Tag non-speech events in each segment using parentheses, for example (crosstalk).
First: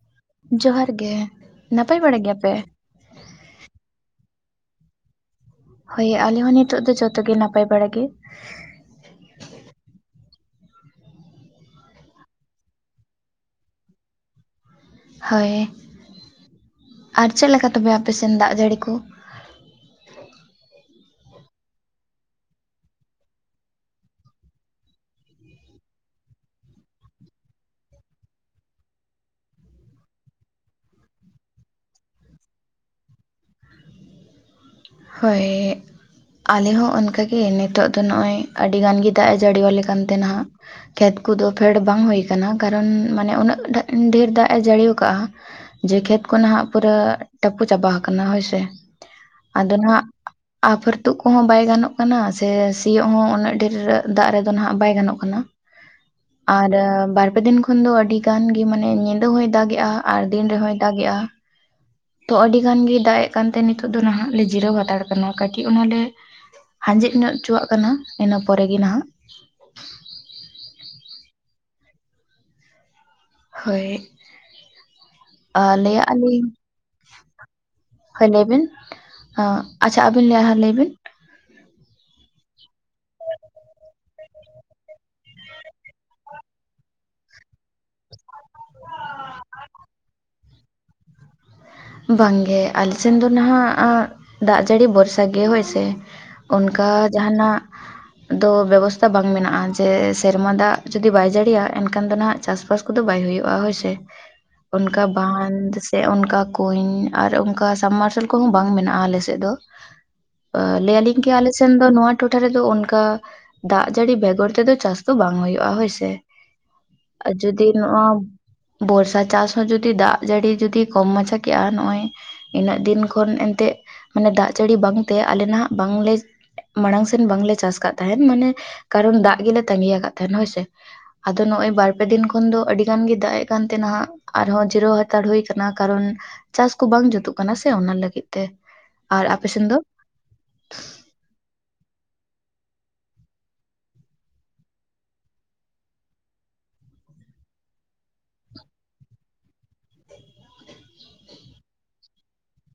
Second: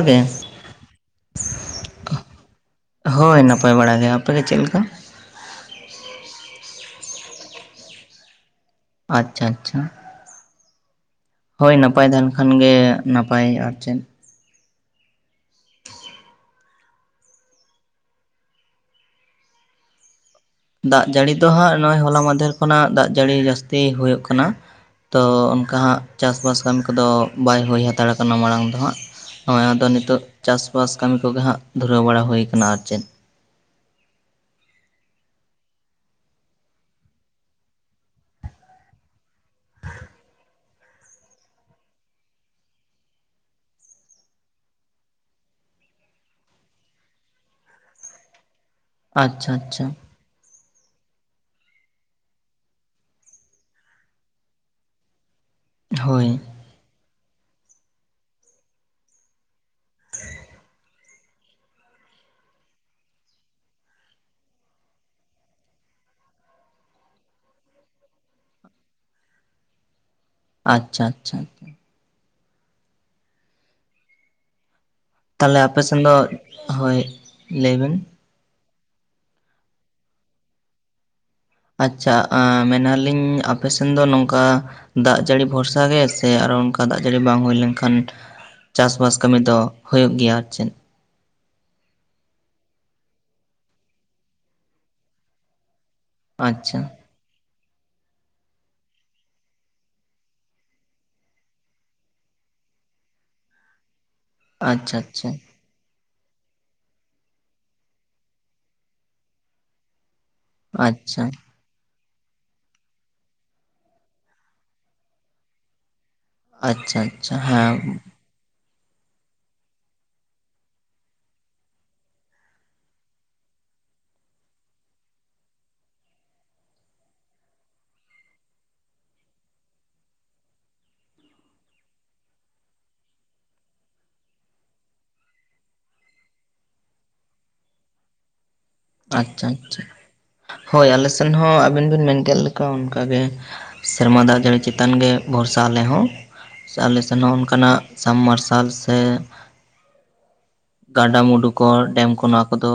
ᱜᱮ ᱡᱚᱦᱟᱨ ᱜᱮ ᱾ᱱᱟᱯᱟᱭ ᱵᱟᱲᱟᱭ ᱜᱮᱭᱟᱯᱮ? ᱦᱳᱭ ᱱᱟᱯᱟᱭ ᱵᱟᱲᱟ ᱜᱮ ᱟᱯᱮ ᱜᱮ ᱪᱮᱫ ᱞᱮᱠᱟ? ᱦᱚᱭ ᱟᱞᱮ ᱦᱚᱸ ᱱᱤᱛᱚᱜ ᱫᱚ ᱡᱷᱚᱛᱚ ᱜᱮ ᱱᱟᱯᱟᱭ ᱵᱟᱲᱟ ᱜᱮ ᱟᱪᱪᱷᱟ ᱟᱪᱪᱷᱟ ᱦᱳᱭ ᱱᱟᱯᱟᱭ ᱛᱟᱦᱮᱱ ᱠᱷᱟᱱ ᱜᱮ ᱱᱟᱯᱟᱭ ᱟᱨ ᱪᱮᱫ ᱦᱳᱭ, ᱟᱨ ᱪᱮᱫ ᱞᱮᱠᱟ ᱛᱚᱵᱮ ᱟᱯᱮ ᱥᱮᱱ ᱫᱟᱜ ᱡᱟᱹᱲᱤ ᱠᱚ ᱫᱟᱜ ᱡᱟᱹᱲᱤ ᱫᱚ ᱦᱟᱸᱜ ᱱᱚᱜᱼᱚᱭ ᱦᱚᱞᱟ ᱢᱟᱫᱷᱮᱨ ᱠᱷᱚᱱᱟᱜ ᱫᱟᱜ ᱡᱟᱹᱲᱤ ᱡᱟᱹᱥᱛᱤ ᱦᱩᱭᱩᱜ ᱠᱟᱱᱟ᱾ ᱛᱚ ᱚᱱᱠᱟ ᱦᱟᱸᱜ ᱪᱟᱥ-ᱵᱟᱥ ᱠᱟᱹᱢᱤ ᱠᱚᱫᱚ ᱵᱟᱭ ᱦᱩᱭ ᱦᱟᱛᱟᱲ ᱟᱠᱟᱱᱟ ᱢᱟᱲᱟᱝ ᱫᱚ ᱦᱟᱸᱜ ᱱᱚᱜᱚᱭ ᱟᱫᱚ ᱱᱤᱛᱚᱜ ᱪᱟᱥᱵᱟᱥ ᱠᱟᱹᱢᱤ ᱠᱚᱜᱮ ᱦᱟᱸᱜ ᱫᱷᱩᱨᱟᱹᱣ ᱵᱟᱲᱟ ᱦᱩᱭ ᱟᱠᱟᱱᱟ ᱟᱨ ᱪᱮᱫ ᱦᱳᱭ ᱟᱞᱮ ᱦᱚᱸ ᱚᱱᱠᱟᱜᱮ ᱱᱤᱛᱚᱜ ᱫᱚ ᱱᱚᱜᱼᱚᱭ ᱟᱹᱰᱤ ᱜᱟᱱ ᱜᱮ ᱫᱟᱜ ᱮ ᱡᱟᱹᱲᱤᱣᱟᱞᱮ ᱠᱟᱱ ᱛᱮᱱᱦᱟᱜ ᱠᱷᱮᱛ ᱠᱚᱫᱚ ᱯᱷᱮᱰ ᱵᱟᱝ ᱦᱩᱭ ᱠᱟᱱᱟ ᱠᱟᱨᱚᱱ ᱢᱟᱱᱮ ᱩᱱᱟᱹᱜ ᱰᱷᱮᱨ ᱫᱟᱜ ᱮ ᱡᱟᱹᱲᱤᱣ ᱠᱟᱼᱟ ᱡᱮ ᱠᱷᱮᱛ ᱠᱚ ᱱᱟᱦᱜ ᱯᱩᱨᱟᱹ ᱴᱟᱹᱯᱩ ᱪᱟᱵᱟ ᱟᱠᱟᱱᱟ ᱦᱳᱭᱥᱮ ᱟᱪᱪᱷᱟ ᱟᱫᱚ ᱟᱪᱪᱷᱟ ᱱᱟᱱᱟᱜ ᱟᱯᱷᱟᱹᱨ ᱛᱩᱜ ᱠᱚᱦᱚᱸ ᱵᱟᱭ ᱜᱟᱱᱚᱜ ᱠᱟᱱᱟ ᱥᱮ ᱥᱤᱭᱳᱜ ᱦᱚᱸ ᱩᱱᱟᱹᱜ ᱰᱷᱮᱨ ᱫᱟᱜ ᱨᱮᱫᱚ ᱱᱟᱦᱟᱜ ᱵᱟᱭ ᱜᱟᱱᱚᱜ ᱠᱟᱱᱟ᱾ ᱦᱳᱭ ᱟᱨ ᱵᱟᱨᱯᱮ ᱫᱤᱱ ᱠᱷᱚᱱ ᱫᱚ ᱟᱹᱰᱤ ᱜᱟᱱ ᱜᱮ ᱢᱟᱱᱮ ᱧᱤᱫᱟᱹ ᱦᱚᱸᱭ ᱫᱟᱜᱮᱼᱟ ᱟᱨ ᱫᱤᱱ ᱨᱮᱦᱚᱸᱭ ᱫᱟᱜᱮᱼᱟ᱾ ᱛᱚ ᱟᱹᱰᱤ ᱜᱟᱱ ᱜᱮ ᱫᱟᱜ ᱮᱜ ᱠᱟᱱᱛᱮ ᱱᱤᱛᱚᱜ ᱫᱚ ᱱᱟᱦᱟᱜ ᱞᱮ ᱡᱤᱨᱟᱹᱣ ᱦᱟᱛᱟᱲ ᱠᱟᱱᱟ ᱠᱟᱹᱴᱤᱡ ᱚᱱᱟᱞᱮ ᱟᱸᱡᱮᱫ ᱧᱚᱜ ᱦᱚᱪᱚᱣᱟᱜ ᱠᱟᱱᱟ ᱤᱱᱟᱹ ᱯᱚᱨᱮᱜ ᱜᱮ ᱱᱟᱦᱟᱜ ᱟᱪᱪᱷᱟ ᱟᱪᱪᱷᱟ ᱦᱳᱭ ᱛᱟᱦᱚᱞᱮ ᱟᱯᱮᱥᱮᱱ ᱞᱟᱹᱭᱟᱜ ᱫᱚ ᱟᱹᱞᱤᱧ ᱦᱳᱭ ᱞᱟᱹᱭᱵᱤᱱ ᱦᱳᱭ ᱞᱟᱹᱭ ᱵᱤᱱ ᱟᱪᱪᱷᱟ ᱟᱹᱵᱤᱱ ᱞᱟᱹᱭ ᱞᱟᱹᱭ ᱵᱤᱱ᱾ ᱟᱪᱪᱷᱟ ᱢᱮᱱᱟᱞᱤᱧ ᱟᱯᱮᱥᱱ ᱫᱚ ᱱᱚᱝᱠᱟ ᱫᱟᱜ ᱡᱟᱹᱲᱤ ᱵᱷᱚᱨᱥᱟ ᱜᱮ ᱥᱮ ᱟᱨᱚ ᱚᱱᱠᱟ ᱫᱟᱜ ᱡᱟᱹᱲᱤ ᱵᱟᱝ ᱦᱩᱭ ᱞᱮᱱᱠᱷᱟᱱ ᱪᱟᱥᱼᱵᱟᱥ ᱠᱟᱹᱢᱤ ᱫᱚ ᱦᱩᱭᱩᱜ ᱜᱮᱭᱟ ᱪᱮᱫ ᱵᱟᱝᱜᱮ ᱟᱞ ᱥᱮᱱ ᱫᱚ ᱱᱟᱦᱟᱜ ᱫᱟᱜ ᱡᱟᱹᱲᱤ ᱵᱷᱚᱨᱥᱟ ᱜᱮ ᱦᱳᱭ ᱥᱮ ᱟᱪᱪᱷᱟ ᱚᱱᱠᱟ ᱡᱟᱦᱟᱱᱟᱜ ᱫᱚ ᱵᱮᱵᱚᱥᱛᱟ ᱵᱟᱝ ᱢᱮᱱᱟᱜᱼᱟ ᱡᱮ ᱥᱮᱨᱢᱟ ᱫᱟᱜ ᱡᱩᱫᱤ ᱵᱟᱭ ᱡᱟᱹᱲᱤᱭᱤᱭᱟ ᱮᱱᱠᱷᱟᱱ ᱫᱚ ᱱᱟᱦᱟᱜ ᱪᱟᱥᱵᱟᱥ ᱠᱚᱫᱚ ᱵᱟᱭ ᱦᱩᱭᱩᱜᱼᱟ ᱦᱳᱭᱥᱮ ᱟᱪᱪᱷᱟ ᱚᱱᱠᱟ ᱟᱪᱪᱷᱟ ᱵᱟᱸᱫ ᱥᱮ ᱚᱱᱠᱟ ᱠᱩᱧ ᱟᱨ ᱚᱱᱠᱟ ᱥᱟᱵᱢ ᱢᱟᱨᱥᱟᱞ ᱠᱚᱦᱚᱸ ᱵᱟᱝ ᱢᱮᱱᱟᱜᱼᱟ ᱟᱞᱮ ᱥᱮᱫ ᱫᱚ᱾ ᱞᱟᱹᱭ ᱟᱹᱞᱤᱧ ᱟᱪᱪᱷᱟ ᱜᱮ ᱟᱞᱮᱼᱼ ᱥᱮᱱ ᱫᱚ ᱱᱚᱣᱟ ᱴᱚᱴᱷᱟ ᱨᱮᱫᱚ ᱚᱱᱠᱟ ᱫᱟᱜ ᱡᱟᱹᱲᱤ ᱵᱮᱜᱚᱨ ᱛᱮᱫᱚ ᱪᱟᱥ ᱫᱚ ᱵᱟᱝ ᱦ ᱦᱩᱭᱩᱜᱼᱟ ᱦᱳᱭᱥᱮ᱾ ᱟᱪᱪᱷᱟ ᱟᱨ ᱟᱪᱪᱷᱟ ᱡᱩᱫᱤ ᱦᱮᱸ ᱱᱚᱣᱟ ᱵᱚᱨᱥᱟ ᱪᱟᱥ ᱦᱚᱸ ᱡᱩᱫᱤ ᱫᱟᱜ ᱡᱟᱹᱲᱤ ᱡᱩᱫᱤ ᱠᱚᱢ ᱢᱟᱪᱷᱟ ᱠᱮᱜᱼᱟ ᱱᱚᱜᱼᱚᱭ ᱮᱱᱟᱹᱜ ᱫᱤᱱ ᱠᱷᱚᱱ ᱮᱱᱛᱮᱜ ᱢᱟᱱᱮ ᱫᱟᱜ ᱡᱟᱹᱲᱤ ᱵᱟᱝᱛᱮ ᱟᱞᱮ ᱱᱟᱦᱟᱜ ᱵᱟᱝᱞᱮ ᱢᱟᱲᱟᱝ ᱥᱮᱱ ᱵᱟᱝᱞᱮ ᱪᱟᱥ ᱟᱠᱟᱫ ᱛᱟᱦᱮᱸᱱ ᱢᱟᱱᱮ ᱠᱟᱨᱚᱱ ᱫᱟᱜ ᱜᱮᱞᱮ ᱛᱟᱺᱜᱤᱭᱟ ᱟᱠᱟᱫ ᱛᱟᱦᱮᱸᱱ ᱦᱳᱭᱥᱮ ᱟᱫᱚ ᱱᱚᱜ ᱚᱭ ᱵᱟᱨ ᱯᱮ ᱫᱤᱱ ᱠᱷᱚᱱ ᱫᱚ ᱟᱹᱰᱤ ᱜᱟᱱ ᱜᱮ ᱫᱟᱜ ᱮ ᱠᱟᱱ ᱛᱮᱱᱦᱟᱜ ᱟᱨᱦᱚᱸ ᱡᱤᱨᱟᱹᱣ ᱦᱟᱛᱟᱲ ᱦᱩᱭ ᱟᱠᱟᱱᱟ ᱠᱟᱨᱚᱱ ᱪᱟᱥ ᱠᱚ ᱵᱟᱝ ᱡᱩᱛᱩᱜ ᱠᱟᱱᱟ ᱥᱮ ᱚᱱᱟ ᱞᱟᱹᱜᱤᱫ ᱛᱮ ᱟᱨ ᱟᱪᱪᱷᱟ ᱟᱯᱮ ᱥᱮᱱ ᱫᱚ ᱟᱪᱪᱷᱟ ᱦᱳᱭ ᱟᱞᱮ ᱥᱮᱱ ᱦᱚᱸ ᱟᱵᱤᱱ ᱵᱤᱱ ᱢᱮᱱ ᱠᱮᱫ ᱞᱮᱠᱟ ᱚᱱᱠᱟᱜᱮ ᱥᱮᱨᱢᱟ ᱫᱟᱜ ᱡᱟᱹᱲᱤ ᱪᱮᱛᱟᱱ ᱜᱮ ᱵᱷᱚᱨᱥᱟ ᱟᱞᱮ ᱦᱚᱸ᱾ ᱥᱮ ᱟᱞᱮ ᱥᱮᱱ ᱦᱚᱸ ᱚᱱᱠᱟᱱᱟᱜ ᱥᱟᱢᱵ ᱢᱟᱨᱥᱟᱞ ᱥᱮ ᱜᱟᱰᱟᱼᱢᱩᱰᱩ ᱠᱚ ᱰᱮᱢ ᱠᱚ ᱱᱚᱣᱟ ᱠᱚᱫᱚ,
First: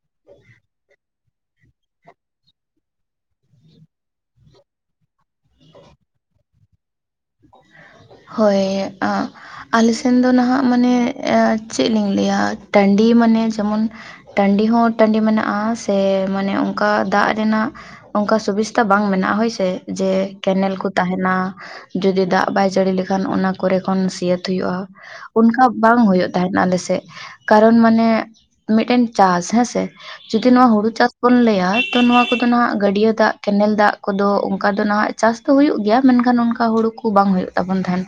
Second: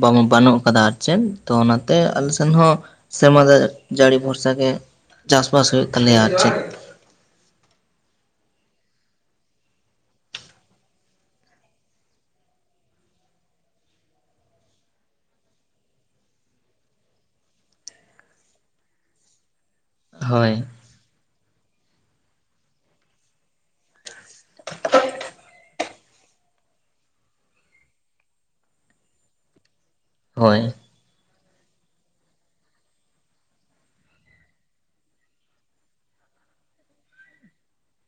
ᱵᱟᱱ ᱵᱟᱹᱱᱩᱜ ᱟᱠᱟᱫᱟ ᱟᱨ ᱪᱮᱫ ᱛᱚ ᱚᱱᱟᱛᱮ ᱟᱞᱮ ᱥᱮᱱ ᱦᱚᱸ ᱥᱮᱨᱢᱟ ᱫᱟᱜ ᱡᱟᱹᱲᱤ ᱵᱷᱚᱨᱥᱟ ᱜᱮ ᱪᱟᱥᱵᱟᱥ ᱦᱩᱭᱩᱜ ᱛᱟᱞᱮᱭᱟ, ᱟᱨ ᱪᱮᱫ (unintelligible) ᱦᱳᱭ ᱟᱜ ᱟᱞᱮ ᱥᱮᱫ ᱫᱚ ᱱᱟᱦᱟᱜ ᱢᱟᱱᱮ ᱪᱮᱫ ᱞᱤᱧ ᱞᱟᱹᱭᱟ ᱴᱟᱺᱰᱤ ᱢᱟᱱᱮ ᱡᱮᱢᱚᱱ ᱴᱟᱺᱰᱤ ᱦᱚᱸ ᱴᱟᱺᱰᱤ ᱢᱮᱱᱟᱜᱼᱟ ᱥᱮ ᱢᱟᱱᱮ ᱚᱱᱠᱟ ᱫᱟᱜ ᱨᱮᱱᱟᱜ ᱚᱱᱠᱟ ᱥᱩᱵᱤᱥᱛᱟ ᱵᱟᱝ ᱢᱮᱱᱟᱜᱼᱟ, ᱦᱳᱭ ᱥᱮ ᱡᱮ ᱦᱳᱭ ᱠᱮᱱᱮᱞ ᱠᱚ ᱛᱟᱦᱮᱱᱟ ᱡᱩᱫᱤ ᱫᱟᱜ ᱵᱟᱭ ᱡᱟᱹᱲᱤ ᱞᱮᱠᱷᱟᱱ ᱚᱱᱟ ᱠᱚᱨᱮ ᱠᱷᱚᱱ ᱥᱤᱭᱟᱹᱛ ᱦᱩᱭᱩᱜᱼᱟ᱾ ᱚᱱᱠᱟ ᱵᱟᱝ ᱦᱩᱭᱩᱜ ᱛᱟᱦᱮᱸᱱᱟ ᱟᱞᱮᱥᱮᱫ ᱠᱟᱨᱚᱱ ᱢᱟᱱᱮ ᱢᱤᱫᱴᱮᱱ ᱪᱟᱥ ᱦᱮᱸᱥᱮ ᱡᱩᱫᱤ ᱦᱳᱭ ᱱᱚᱣᱟ ᱦᱩᱲᱩ ᱪᱟᱥ ᱵᱚᱱ ᱞᱟᱹᱭᱟ ᱛᱚ ᱱᱚᱣᱟ ᱠᱚᱫᱚ ᱱᱟᱦᱟᱜ ᱜᱟᱹᱰᱭᱟᱹ ᱫᱟᱜ ᱠᱮᱱᱮᱞ ᱫᱟᱜ ᱠᱚᱫᱚ ᱚᱱᱠᱟ ᱫᱚ ᱱᱟᱦᱟᱜ ᱪᱟᱥ ᱛᱳ ᱦᱩᱭᱩᱜ ᱜᱮᱭᱟ ᱢᱮᱱᱠᱷᱟᱱ ᱚᱱᱠᱟ ᱦᱳᱲᱳ ᱠᱚ ᱵᱟᱝ ᱦᱳᱭᱳᱜ ᱛᱟᱵᱚᱱ ᱛᱟᱦᱮᱱ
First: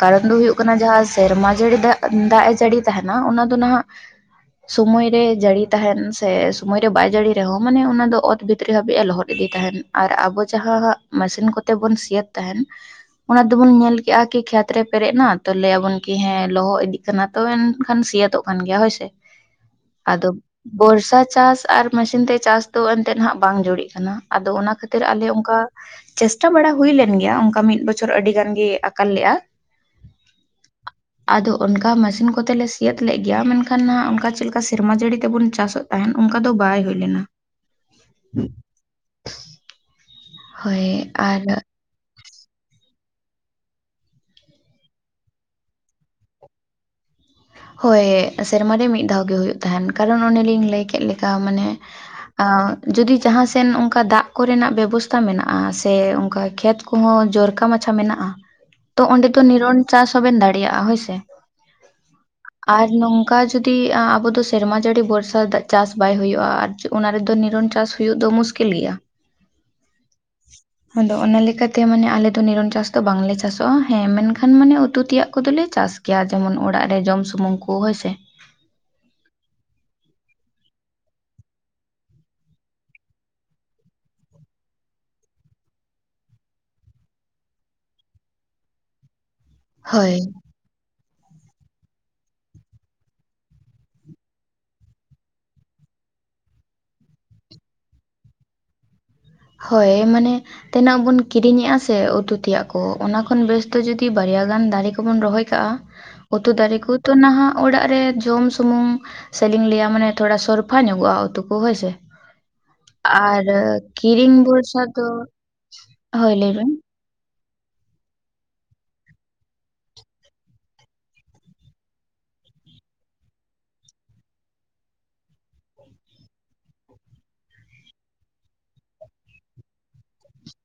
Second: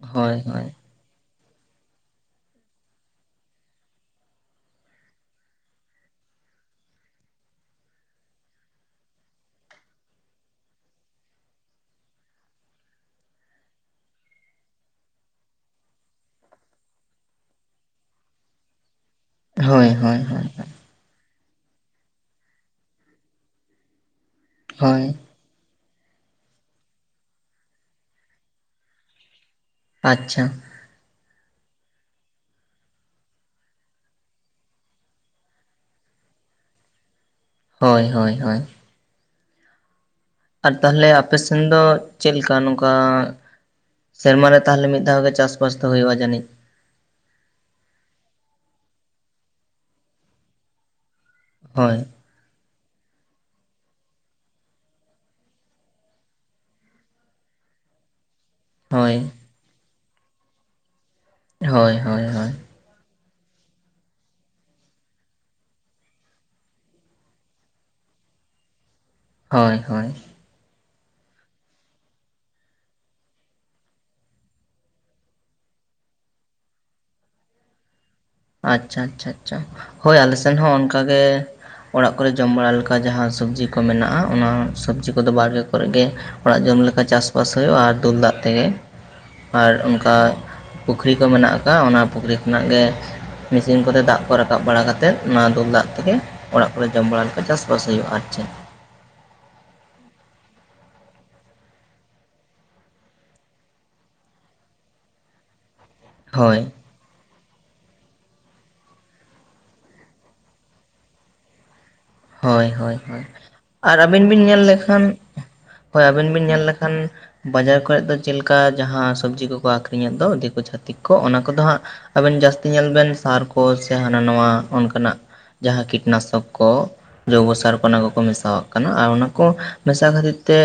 ᱠᱟᱨᱚᱱ ᱫᱚ ᱦᱳᱭ ᱦᱳᱭᱳᱜ ᱦᱳᱭ ᱠᱟᱱᱟ ᱡᱟᱦᱟᱸ ᱥᱮᱨᱢᱟ ᱡᱟᱹᱲᱤ ᱫᱟᱜ ᱫᱟᱜ ᱮ ᱡᱟᱹᱲᱤ ᱛᱟᱦᱮᱱᱟ ᱚᱱᱟ ᱫᱚ ᱱᱟᱦᱟᱜ ᱥᱚᱢᱚᱭ ᱨᱮ ᱡᱟᱹᱲᱤ ᱛᱟᱦᱮᱱ ᱥᱮ ᱥᱳᱢᱚᱭ ᱨᱮ ᱵᱟᱭ ᱡᱟᱹᱲᱤ ᱨᱮᱦᱚᱸ ᱢᱟᱱᱮ ᱚᱱᱟ ᱫᱚ ᱚᱛ ᱵᱷᱤᱛ ᱵᱷᱤᱛᱨᱤ ᱦᱟᱹᱵᱤᱡ ᱮ ᱞᱚᱦᱚᱫ ᱤᱫᱤ ᱛᱟᱦᱮᱱ ᱟᱨ ᱟᱵᱚ ᱡᱟᱦᱟᱸ ᱢᱮᱥᱤᱱ ᱠᱚᱛᱮ ᱵᱚᱱ ᱥᱤᱭᱮᱫ ᱛᱟᱦᱮᱱ ᱚᱱᱟ ᱫᱚᱵᱚᱱ ᱧᱮᱞ ᱠᱮᱫᱼᱟ ᱠᱤ ᱠᱷᱮᱛ ᱨᱮ ᱯᱮᱨᱮᱡ ᱮᱱᱟ ᱛᱚ ᱞᱟᱹᱭᱟᱵᱚᱱ ᱠᱤ ᱦᱮᱸ ᱞᱚᱦᱚᱜ ᱤᱫᱤᱜ ᱠᱟᱱᱟ ᱛᱚ ᱮᱱᱠᱷᱟᱱ ᱥᱤᱭᱟᱹᱛᱚᱜ ᱠᱟᱱ ᱜᱮᱭᱟ ᱦᱳᱭ ᱥᱮ, ᱦᱳᱭ ᱦᱳᱭ ᱟᱫᱚ ᱦᱳᱭ ᱵᱚᱨᱥᱟ ᱪᱟᱥ ᱟᱨ ᱢᱮᱥᱤᱱ ᱛᱮ ᱪᱟᱥ ᱫᱚ ᱮᱱᱛᱮᱫ ᱦᱟᱜ ᱵᱟᱝ ᱡᱩᱨᱤᱜ ᱠᱟᱱᱟ, ᱟᱫᱚ ᱚᱱᱟ ᱦᱳᱭ ᱠᱷᱟᱹᱛᱤᱨ ᱟᱞᱮ ᱚᱱᱠᱟ ᱪᱮᱥᱴᱟ ᱵᱟᱲᱟ ᱦᱩᱭ ᱞᱮᱱ ᱜᱮᱭᱟ, ᱚᱱᱠᱟ ᱢᱤᱫ ᱵᱚᱪᱷᱚᱨ ᱟᱹᱰᱤ ᱜᱟᱱ ᱜᱮ ᱟᱠᱟᱞ ᱞᱮᱜᱼᱟ᱾ ᱟᱪᱪᱷᱟ ᱟᱫᱚ ᱚᱱᱠᱟ ᱢᱮᱥᱤᱱ ᱠᱚᱛᱮᱞᱮ ᱥᱤᱭᱮᱛ ᱞᱮᱫ ᱜᱮᱭᱟ ᱢᱮᱱᱠᱷᱟᱱ ᱱᱟᱜ ᱚᱱᱠᱟ ᱪᱮᱫ ᱞᱮᱠᱟ ᱥᱮᱨᱢᱟ ᱡᱟᱹᱲᱤ ᱛᱮᱵᱚᱱ ᱪᱟᱥᱚᱜ ᱛᱟᱦᱮᱱ ᱚᱱᱠᱟ ᱫᱚ ᱵᱟᱭ ᱦᱩᱭ ᱞᱮᱱᱟ᱾ ᱦᱳᱭ ᱦᱳᱭ ᱦᱳᱭ ᱟᱨ ᱦᱳᱭ ᱛᱟᱦᱚᱞᱮ ᱟᱯᱮ ᱟᱨ ᱥᱮᱱ ᱫᱚ ᱪᱮᱫ ᱞᱮᱠᱟ ᱱᱚᱝᱠᱟ ᱥᱮᱨᱢᱟ ᱨᱮ ᱛᱟᱦᱚᱞᱮ ᱢᱤᱫ ᱫᱷᱟᱣ ᱜᱮ ᱪᱟᱥᱵᱟᱥ ᱫᱚ ᱦᱩᱭᱩᱜᱼᱟ ᱡᱟᱹᱱᱤᱡ ᱦᱳᱭ ᱥᱮᱨᱢᱟ ᱨᱮ ᱢᱤᱫ ᱫᱷᱟᱣ ᱜᱮ ᱦᱩᱭᱩᱜ ᱛᱟᱦᱮᱱ ᱠᱟᱨᱚᱱ ᱚᱱᱮᱞᱤᱧ ᱞᱟᱹᱭ ᱠᱮᱫ ᱞᱮᱠᱟ ᱢᱟᱱᱮ ᱦᱳᱭ ᱡᱩᱫᱤ ᱡᱟᱦᱟᱸ ᱥᱮᱱ ᱚᱱᱠᱟ ᱫᱟᱜ ᱠᱚᱨᱮᱱᱟᱜ ᱵᱮᱵᱚᱥᱛᱟ ᱢᱮᱱᱟᱜᱼᱟ ᱥᱮ ᱚᱱᱠᱟ ᱠᱷᱮᱛ ᱠᱚᱦᱚᱸ ᱡᱚᱨᱠᱟ ᱢᱟᱪᱷᱟ ᱢᱮᱱᱟᱜᱼᱟ ᱛᱚ ᱦᱳᱭ ᱚᱸᱰᱮ ᱫᱚ ᱱᱤᱨᱚᱱ ᱪᱟᱥ ᱦᱚᱸᱵᱮᱱ ᱫᱟᱲᱮᱭᱟᱜᱼᱟ ᱦᱳᱭᱥᱮ ᱦᱳᱭ ᱦᱳᱭ ᱦᱳᱭ ᱟᱨ ᱱᱚᱝᱠᱟ ᱡᱩᱫᱤ ᱟᱵᱚ ᱫᱚ ᱥᱮᱨᱢᱟ ᱡᱟᱹᱲᱤ ᱵᱚᱨᱥᱟ ᱫᱟᱜ ᱪᱟᱥ ᱵᱟᱭ ᱦᱩᱭᱩᱜᱼᱟ ᱟᱨ ᱚᱱᱟ ᱨᱮᱫᱚ ᱱᱤᱨᱚᱱ ᱪᱟᱥ ᱦᱳᱭᱳᱜ ᱫᱚ ᱢᱩᱥᱠᱤᱞ ᱜᱮᱭᱟ᱾ ᱦᱳᱭ ᱦᱳᱭ ᱟᱫᱚ ᱚᱱᱟ ᱞᱮᱠᱟᱛᱮ ᱢᱟᱱᱮ ᱟᱞᱮ ᱫᱚ ᱱᱤᱨᱚᱱ ᱪᱟᱥ ᱫᱚ ᱵᱟᱝᱞᱮ ᱪᱟᱥᱚᱜᱼᱟ, ᱦᱮᱸ ᱢᱮᱱᱠᱷᱟᱱ ᱢᱟᱱᱮ ᱩᱛᱩ ᱛᱮᱭᱟᱜ ᱠᱚᱫᱚᱞᱮ ᱪᱟᱥ ᱠᱮᱭᱟ ᱡᱮᱢᱚᱱ ᱚᱲᱟᱜ ᱨᱮ ᱡᱚᱢ ᱥᱩᱢᱩᱝ ᱠᱚ ᱦᱳᱭ ᱥᱮ ᱟᱪᱪᱷᱟ ᱟᱪᱪᱷᱟ ᱟᱪᱪᱷᱟ ᱦᱳᱭ ᱟᱞᱮ ᱥᱮᱱ ᱦᱚᱸ ᱚᱱᱠᱟ ᱜᱮ᱾ ᱚᱲᱟᱜ ᱠᱚᱨᱮ ᱡᱚᱢ ᱵᱟᱲᱟ ᱞᱮᱠᱟ ᱡᱟᱦᱟᱸ ᱥᱚᱵᱡᱤ ᱠᱚ ᱢᱮᱱᱟᱜᱼᱟ ᱚᱱᱟ ᱥᱚᱵᱡᱤ ᱠᱚᱫᱚ ᱵᱟᱲᱜᱮ ᱠᱚᱨᱮ ᱜᱮ ᱚᱲᱟᱜ ᱡᱚᱢ ᱞᱮᱠᱟ ᱪᱟᱥᱵᱟᱥ ᱦᱩᱭᱩᱜᱼᱟ ᱟᱨ ᱫᱩᱞ ᱫᱟᱜ ᱛᱮᱜᱮ, ᱟᱨ ᱦᱳᱭ ᱚᱱᱠᱟ ᱯᱩᱠᱷᱨᱤ ᱠᱚ ᱢᱮᱱᱟᱜ ᱠᱟᱜ-ᱟ ᱚᱱᱟ ᱯᱩᱠᱷᱨᱤ ᱠᱷᱚᱱᱟᱜ ᱜᱮ᱾ ᱢᱮᱥᱤᱱ ᱠᱚᱛᱮ ᱫᱟᱜ ᱠᱚ ᱨᱟᱠᱟᱵ ᱵᱟᱲᱟ ᱠᱟᱛᱮᱫ ᱚᱱᱟ ᱫᱩᱞ ᱫᱟᱜ ᱛᱮᱜᱮ᱾ ᱚᱲᱟᱜ ᱠᱚᱨᱮ ᱡᱚᱢ ᱵᱟᱲᱟ ᱞᱮᱠᱟ ᱪᱟᱥᱵᱟᱥ ᱦᱩᱭᱩᱜᱼᱟ ᱟᱨ ᱪᱮᱫ ᱦᱚᱭ ᱢᱟᱱᱮ ᱛᱤᱱᱟᱹᱜ ᱵᱚᱱ ᱠᱤᱨᱤᱧᱮᱜᱼᱟ ᱥᱮ ᱩᱛᱩ ᱛᱮᱭᱟᱜ ᱠᱚ ᱚᱱᱟ ᱠᱷᱚᱱ ᱵᱮᱥ ᱫᱚ ᱡᱩᱫᱤ ᱵᱟᱨᱭᱟ ᱜᱟᱱ ᱫᱟᱨᱮ ᱠᱚᱵᱚᱱ ᱨᱚᱦᱚᱭ ᱠᱟᱜᱼᱟ᱾ ᱩᱛᱩ ᱦᱳᱭ ᱫᱟᱨᱮ ᱠᱚ ᱛᱚ ᱱᱟᱦᱟᱜ ᱚᱲᱟᱜ ᱨᱮ ᱡᱚᱢ ᱥᱩᱢᱩᱝ ᱥᱮᱞᱤᱧ ᱞᱟᱹᱭᱟ ᱢᱟᱱᱮ ᱛᱷᱚᱲᱟ ᱥᱚᱨᱯᱷᱟ ᱧᱚᱜᱚᱜᱼᱟ ᱩᱛᱩ ᱠᱚ ᱦᱳᱭᱥᱮ᱾ ᱦᱚᱭ ᱦᱚᱭ ᱦᱚᱭ ᱟᱨ ᱟᱹᱵᱤᱱ ᱠᱤᱨᱤᱧ ᱵᱤᱱ ᱧᱮᱞ ᱵᱷᱚᱨᱥᱟ ᱞᱮᱠᱷᱟᱱ ᱫᱚ ᱦᱚᱭ ᱟᱹᱵᱤᱱ ᱦᱳᱭ ᱵᱤᱱ ᱞᱟᱹᱭ ᱧᱮᱞ ᱵᱮᱱ ᱞᱮᱠᱷᱟᱱ (unintelligible) ᱵᱟᱡᱟᱨ ᱠᱚᱨᱮᱫ ᱫᱚ ᱪᱮᱫ ᱞᱮᱠᱟ ᱡᱟᱦᱟᱸ ᱥᱚᱵᱽᱡᱤ ᱠᱚᱠᱚ ᱟᱠᱷᱨᱤᱧ ᱮᱫ ᱫᱚ ᱫᱤᱠᱩ ᱪᱷᱟᱛᱤᱠ ᱠᱚ ᱚᱱᱟ ᱠᱚᱫᱚ ᱦᱟᱸᱜ ᱟᱵᱮᱱ ᱡᱟᱹᱥᱛᱤ ᱧᱮᱞ ᱵᱮᱱ ᱥᱟᱨ ᱠᱚ ᱥᱮ ᱦᱟᱱᱟ ᱱᱟᱣᱟ ᱚᱱᱠᱟᱱᱟᱜ ᱡᱟᱦᱟᱸ ᱠᱤᱴᱱᱟᱥᱚᱠ ᱠᱚ ᱡᱳᱵᱚ ᱥᱟᱨ ᱠᱚ ᱚᱱᱟ ᱠᱚᱠᱚ ᱢᱮᱥᱟᱣᱟᱜ ᱠᱟᱱᱟ ᱟᱨ ᱚᱱᱟ ᱠᱚ ᱢᱮᱥᱟ ᱠᱷᱟᱹᱛᱤᱨ ᱛᱮ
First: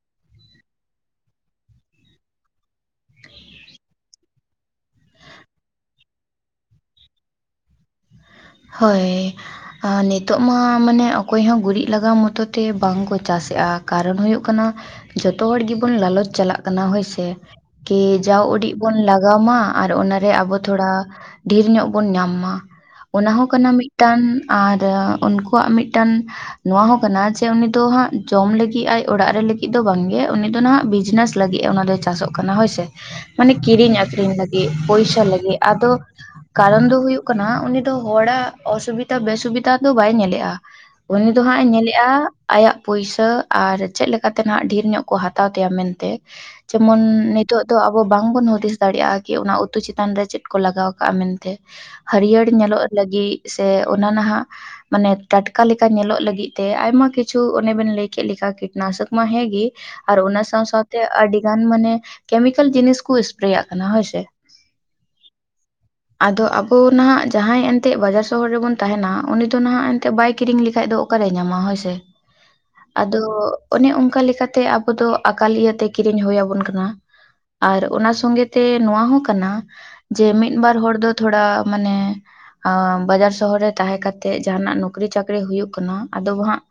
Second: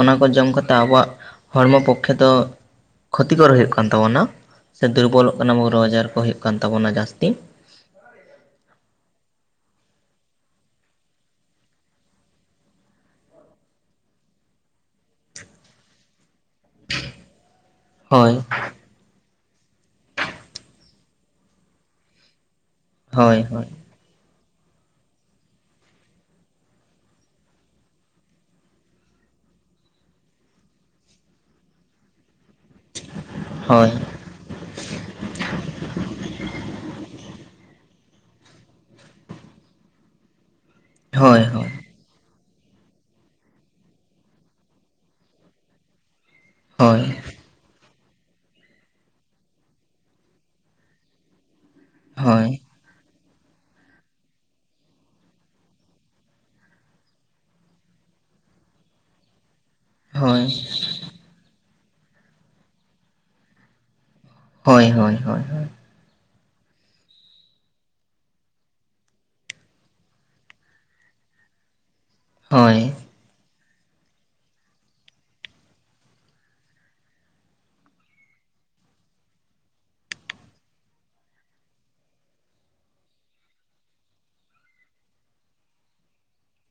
ᱚᱱᱟ ᱠᱚ ᱡᱚᱢ ᱠᱟᱛᱮ ᱟᱵᱚᱣᱟᱜ ᱦᱚᱲᱢᱚ ᱯᱚᱠᱠᱷᱮ ᱫᱚ ᱠᱷᱚᱛᱤᱠᱚᱨ ᱦᱩᱭᱩᱜ ᱠᱟᱱ ᱛᱟᱵᱚᱱᱟ ᱥᱮ ᱫᱩᱨᱵᱚᱞᱚᱜ ᱠᱟᱱᱟ ᱵᱚ ᱨᱚᱜᱽ ᱟᱡᱟᱨ ᱠᱚ ᱦᱩᱭᱩᱜ ᱠᱟᱱ ᱛᱟᱵᱚᱱᱟ ᱡᱟᱹᱥᱛᱤ ᱦᱳᱭ ᱱᱤᱛᱚᱜ ᱢᱟ ᱢᱟᱱᱮ ᱚᱠᱚᱭ ᱦᱚᱸ ᱜᱩᱨᱤᱡ ᱞᱟᱜᱟᱣ ᱢᱚᱛᱚ ᱛᱮ ᱵᱟᱝᱠᱚ ᱪᱟᱥ ᱮᱜᱼᱟ ᱠᱟᱨᱚᱱ ᱦᱩᱭᱩᱜ ᱠᱟᱱᱟ ᱡᱚᱛᱚ ᱦᱚᱲ ᱜᱮᱵᱚᱱ ᱞᱟᱞᱚᱪ ᱪᱟᱞᱟᱜ ᱠᱟᱱᱟ ᱦᱳᱭᱥᱮ ᱠᱤ ᱦᱳᱭ ᱡᱟᱣ ᱩᱰᱤᱡ ᱵᱚᱱ ᱞᱟᱜᱟᱣ ᱢᱟ ᱟᱨ ᱚᱱᱟᱨᱮ ᱟᱵᱚ ᱛᱷᱚᱲᱟ ᱰᱷᱤᱨ ᱧᱚᱜ ᱵᱚᱱ ᱧᱟᱢ ᱢᱟ ᱾ ᱚᱱᱟ ᱦᱳᱭ ᱦᱚᱸ ᱦᱳᱭ ᱠᱟᱱᱟ ᱢᱤᱫᱴᱟᱝ ᱟᱨ ᱩᱱᱠᱩᱣᱟᱜ ᱢᱤᱫᱴᱟᱝ ᱾ ᱱᱚᱣᱟ ᱦᱚᱸ ᱠᱟᱱᱟ ᱡᱮ ᱩᱱᱤ ᱫᱚ ᱦᱟᱸᱜ ᱡᱚᱢ ᱞᱟᱹᱜᱤᱫ ᱟᱡ ᱚᱲᱟᱜ ᱨᱮ ᱞᱟᱹᱜᱤᱫ ᱫᱚ ᱵᱟᱝᱜᱮ ᱩᱱᱤ ᱫᱚ ᱱᱟᱦᱟᱜ ᱵᱤᱡᱱᱮᱥ ᱞᱟᱹᱜᱤᱫ ᱮ ᱚᱱᱟ ᱫᱚᱭ ᱪᱟᱥᱚᱜ ᱠᱟᱱᱟ ᱦᱳᱭ ᱥᱮ ᱾ ᱢᱟᱱᱮ ᱦᱳᱭ ᱠᱤᱨᱤᱧ ᱟᱠᱷᱨᱤᱧ ᱞᱟᱹᱜᱤᱫ ᱯᱚᱭᱥᱟ ᱞᱟᱹᱜᱤᱫ ᱟᱫᱚ ᱠᱟᱨᱚᱱ ᱫᱚ ᱦᱩᱭᱩᱜ ᱠᱟᱱᱟ ᱫᱚ ᱦᱚᱲᱟᱜ ᱚᱥᱩᱵᱤᱫᱟ ᱵᱮᱥᱩᱵᱤᱫᱟ ᱫᱚ ᱵᱟᱭ ᱧᱮᱞᱮᱜᱼᱟ ᱩᱱᱤ ᱦᱳᱭ ᱫᱚ ᱦᱟᱸᱜ ᱮ ᱧᱮᱞᱮ (inaudible) ᱟᱭᱟᱜ ᱯᱩᱭᱥᱟᱹ ᱟᱨ ᱪᱮᱫ ᱞᱮᱠᱟᱛᱮ ᱱᱟᱦᱟᱜ ᱰᱷᱮᱨ ᱧᱚᱜ ᱠᱚ ᱦᱟᱛᱟᱣ ᱛᱟᱭᱟ ᱢᱮᱱᱛᱮ ᱾ ᱡᱮᱢᱚᱱᱻ ᱦᱳᱭ ᱦᱳᱭ ᱱᱤᱛ ᱾ ᱱᱤᱛᱚᱜ ᱫᱚ ᱟᱵᱚ ᱵᱟᱝᱵᱚᱱ ᱦᱩᱫᱤᱥ ᱫᱟᱲᱮᱭᱟᱜᱼᱟ ᱠᱤ ᱚᱱᱟ ᱩᱛᱩ ᱪᱮᱛᱟᱱ ᱨᱮ ᱪᱮᱫ ᱠᱚ ᱞᱟᱜᱟᱣ ᱠᱟᱜᱼᱟ ᱢᱮᱱᱛᱮ ᱦᱟᱹᱨᱭᱟᱹᱲ ᱦᱳᱭ ᱧᱮᱞᱚᱜ ᱞᱟᱹᱜᱤᱫ ᱥᱮ ᱚᱱᱟ ᱱᱟᱦᱟᱜ ᱢᱟᱱᱮ ᱴᱟᱴᱠᱟ ᱞᱮᱠᱟ ᱧᱮᱞᱚᱜ ᱞᱟᱹᱜᱤᱫ ᱛᱮ ᱟᱭᱢᱟ ᱠᱤᱪᱷᱩ ᱚᱱᱮ ᱵᱮᱱ ᱞᱟᱹᱭ ᱠᱮᱫ ᱞᱮᱠᱟ ᱠᱤᱴᱱᱟᱥᱚᱠ ᱢᱟ ᱦᱮᱸᱜᱮ ᱟᱨ ᱚᱱᱟ ᱦᱳᱭ ᱥᱟᱶ ᱥᱟᱶᱛᱮ ᱟᱹᱰᱤ ᱜᱟᱱ ᱢᱟᱱᱮ ᱠᱮᱢᱤᱠᱮᱞ ᱡᱤᱱᱤᱥ ᱠᱚ ᱥᱯᱨᱮᱭᱟᱜ ᱠᱟᱱᱟ ᱦᱳᱭᱥᱮ ᱦᱳᱭ ᱦᱳᱭ ᱦᱳᱭ ᱦᱳᱭ ᱟᱫᱚ ᱟᱵᱚ ᱱᱟᱦᱟᱜ ᱡᱟᱦᱟᱸᱭ ᱮᱱᱛᱮᱫ ᱵᱟᱡᱟᱨ ᱥᱚᱦᱚᱨ ᱨᱮᱵᱚᱱ ᱛᱟᱦᱮᱱᱟ ᱩᱱᱤ ᱫᱚ ᱱᱟᱦᱟᱜ ᱮᱱᱛᱮ ᱵᱟᱭ ᱠᱤᱨᱤᱧ ᱞᱮᱠᱷᱟᱡ ᱫᱚ ᱚᱠᱟᱨᱮ ᱧᱟᱢᱟ ᱦᱳᱭ ᱥᱮ ᱾ ᱦᱳᱭ ᱟᱫᱚ ᱚᱱᱮ ᱚᱱᱠᱟ ᱞᱮᱠᱟᱛᱮ ᱟᱵᱚ ᱫᱚ ᱟᱠᱟᱞ ᱤᱭᱟ ᱛᱮ ᱠᱤᱨᱤᱧ ᱦᱩᱭᱟᱵᱚᱱ ᱠᱟᱱᱟ ᱾ ᱟᱨ ᱚᱱᱟ ᱥᱚᱸᱜᱮ ᱛᱮ ᱱᱚᱣᱟ ᱦᱚᱸ ᱠᱟᱱᱟ ᱡᱮ ᱢᱤᱫ ᱵᱟᱨ ᱦᱚᱲ ᱫᱚ ᱛᱷᱚᱲᱟ ᱢᱟᱱᱮ (inaudible) ᱵᱟᱡᱟᱨ ᱥᱚᱦᱚᱨ ᱨᱮ ᱛᱟᱦᱮᱸ ᱠᱟᱛᱮᱜ ᱡᱟᱦᱟᱱᱟᱜ ᱱᱚᱠᱨᱤ ᱪᱟᱹᱠᱨᱤ ᱦᱩᱭᱩᱜ ᱠᱟᱱᱟ ᱟᱫᱚ ᱦᱟᱸᱜ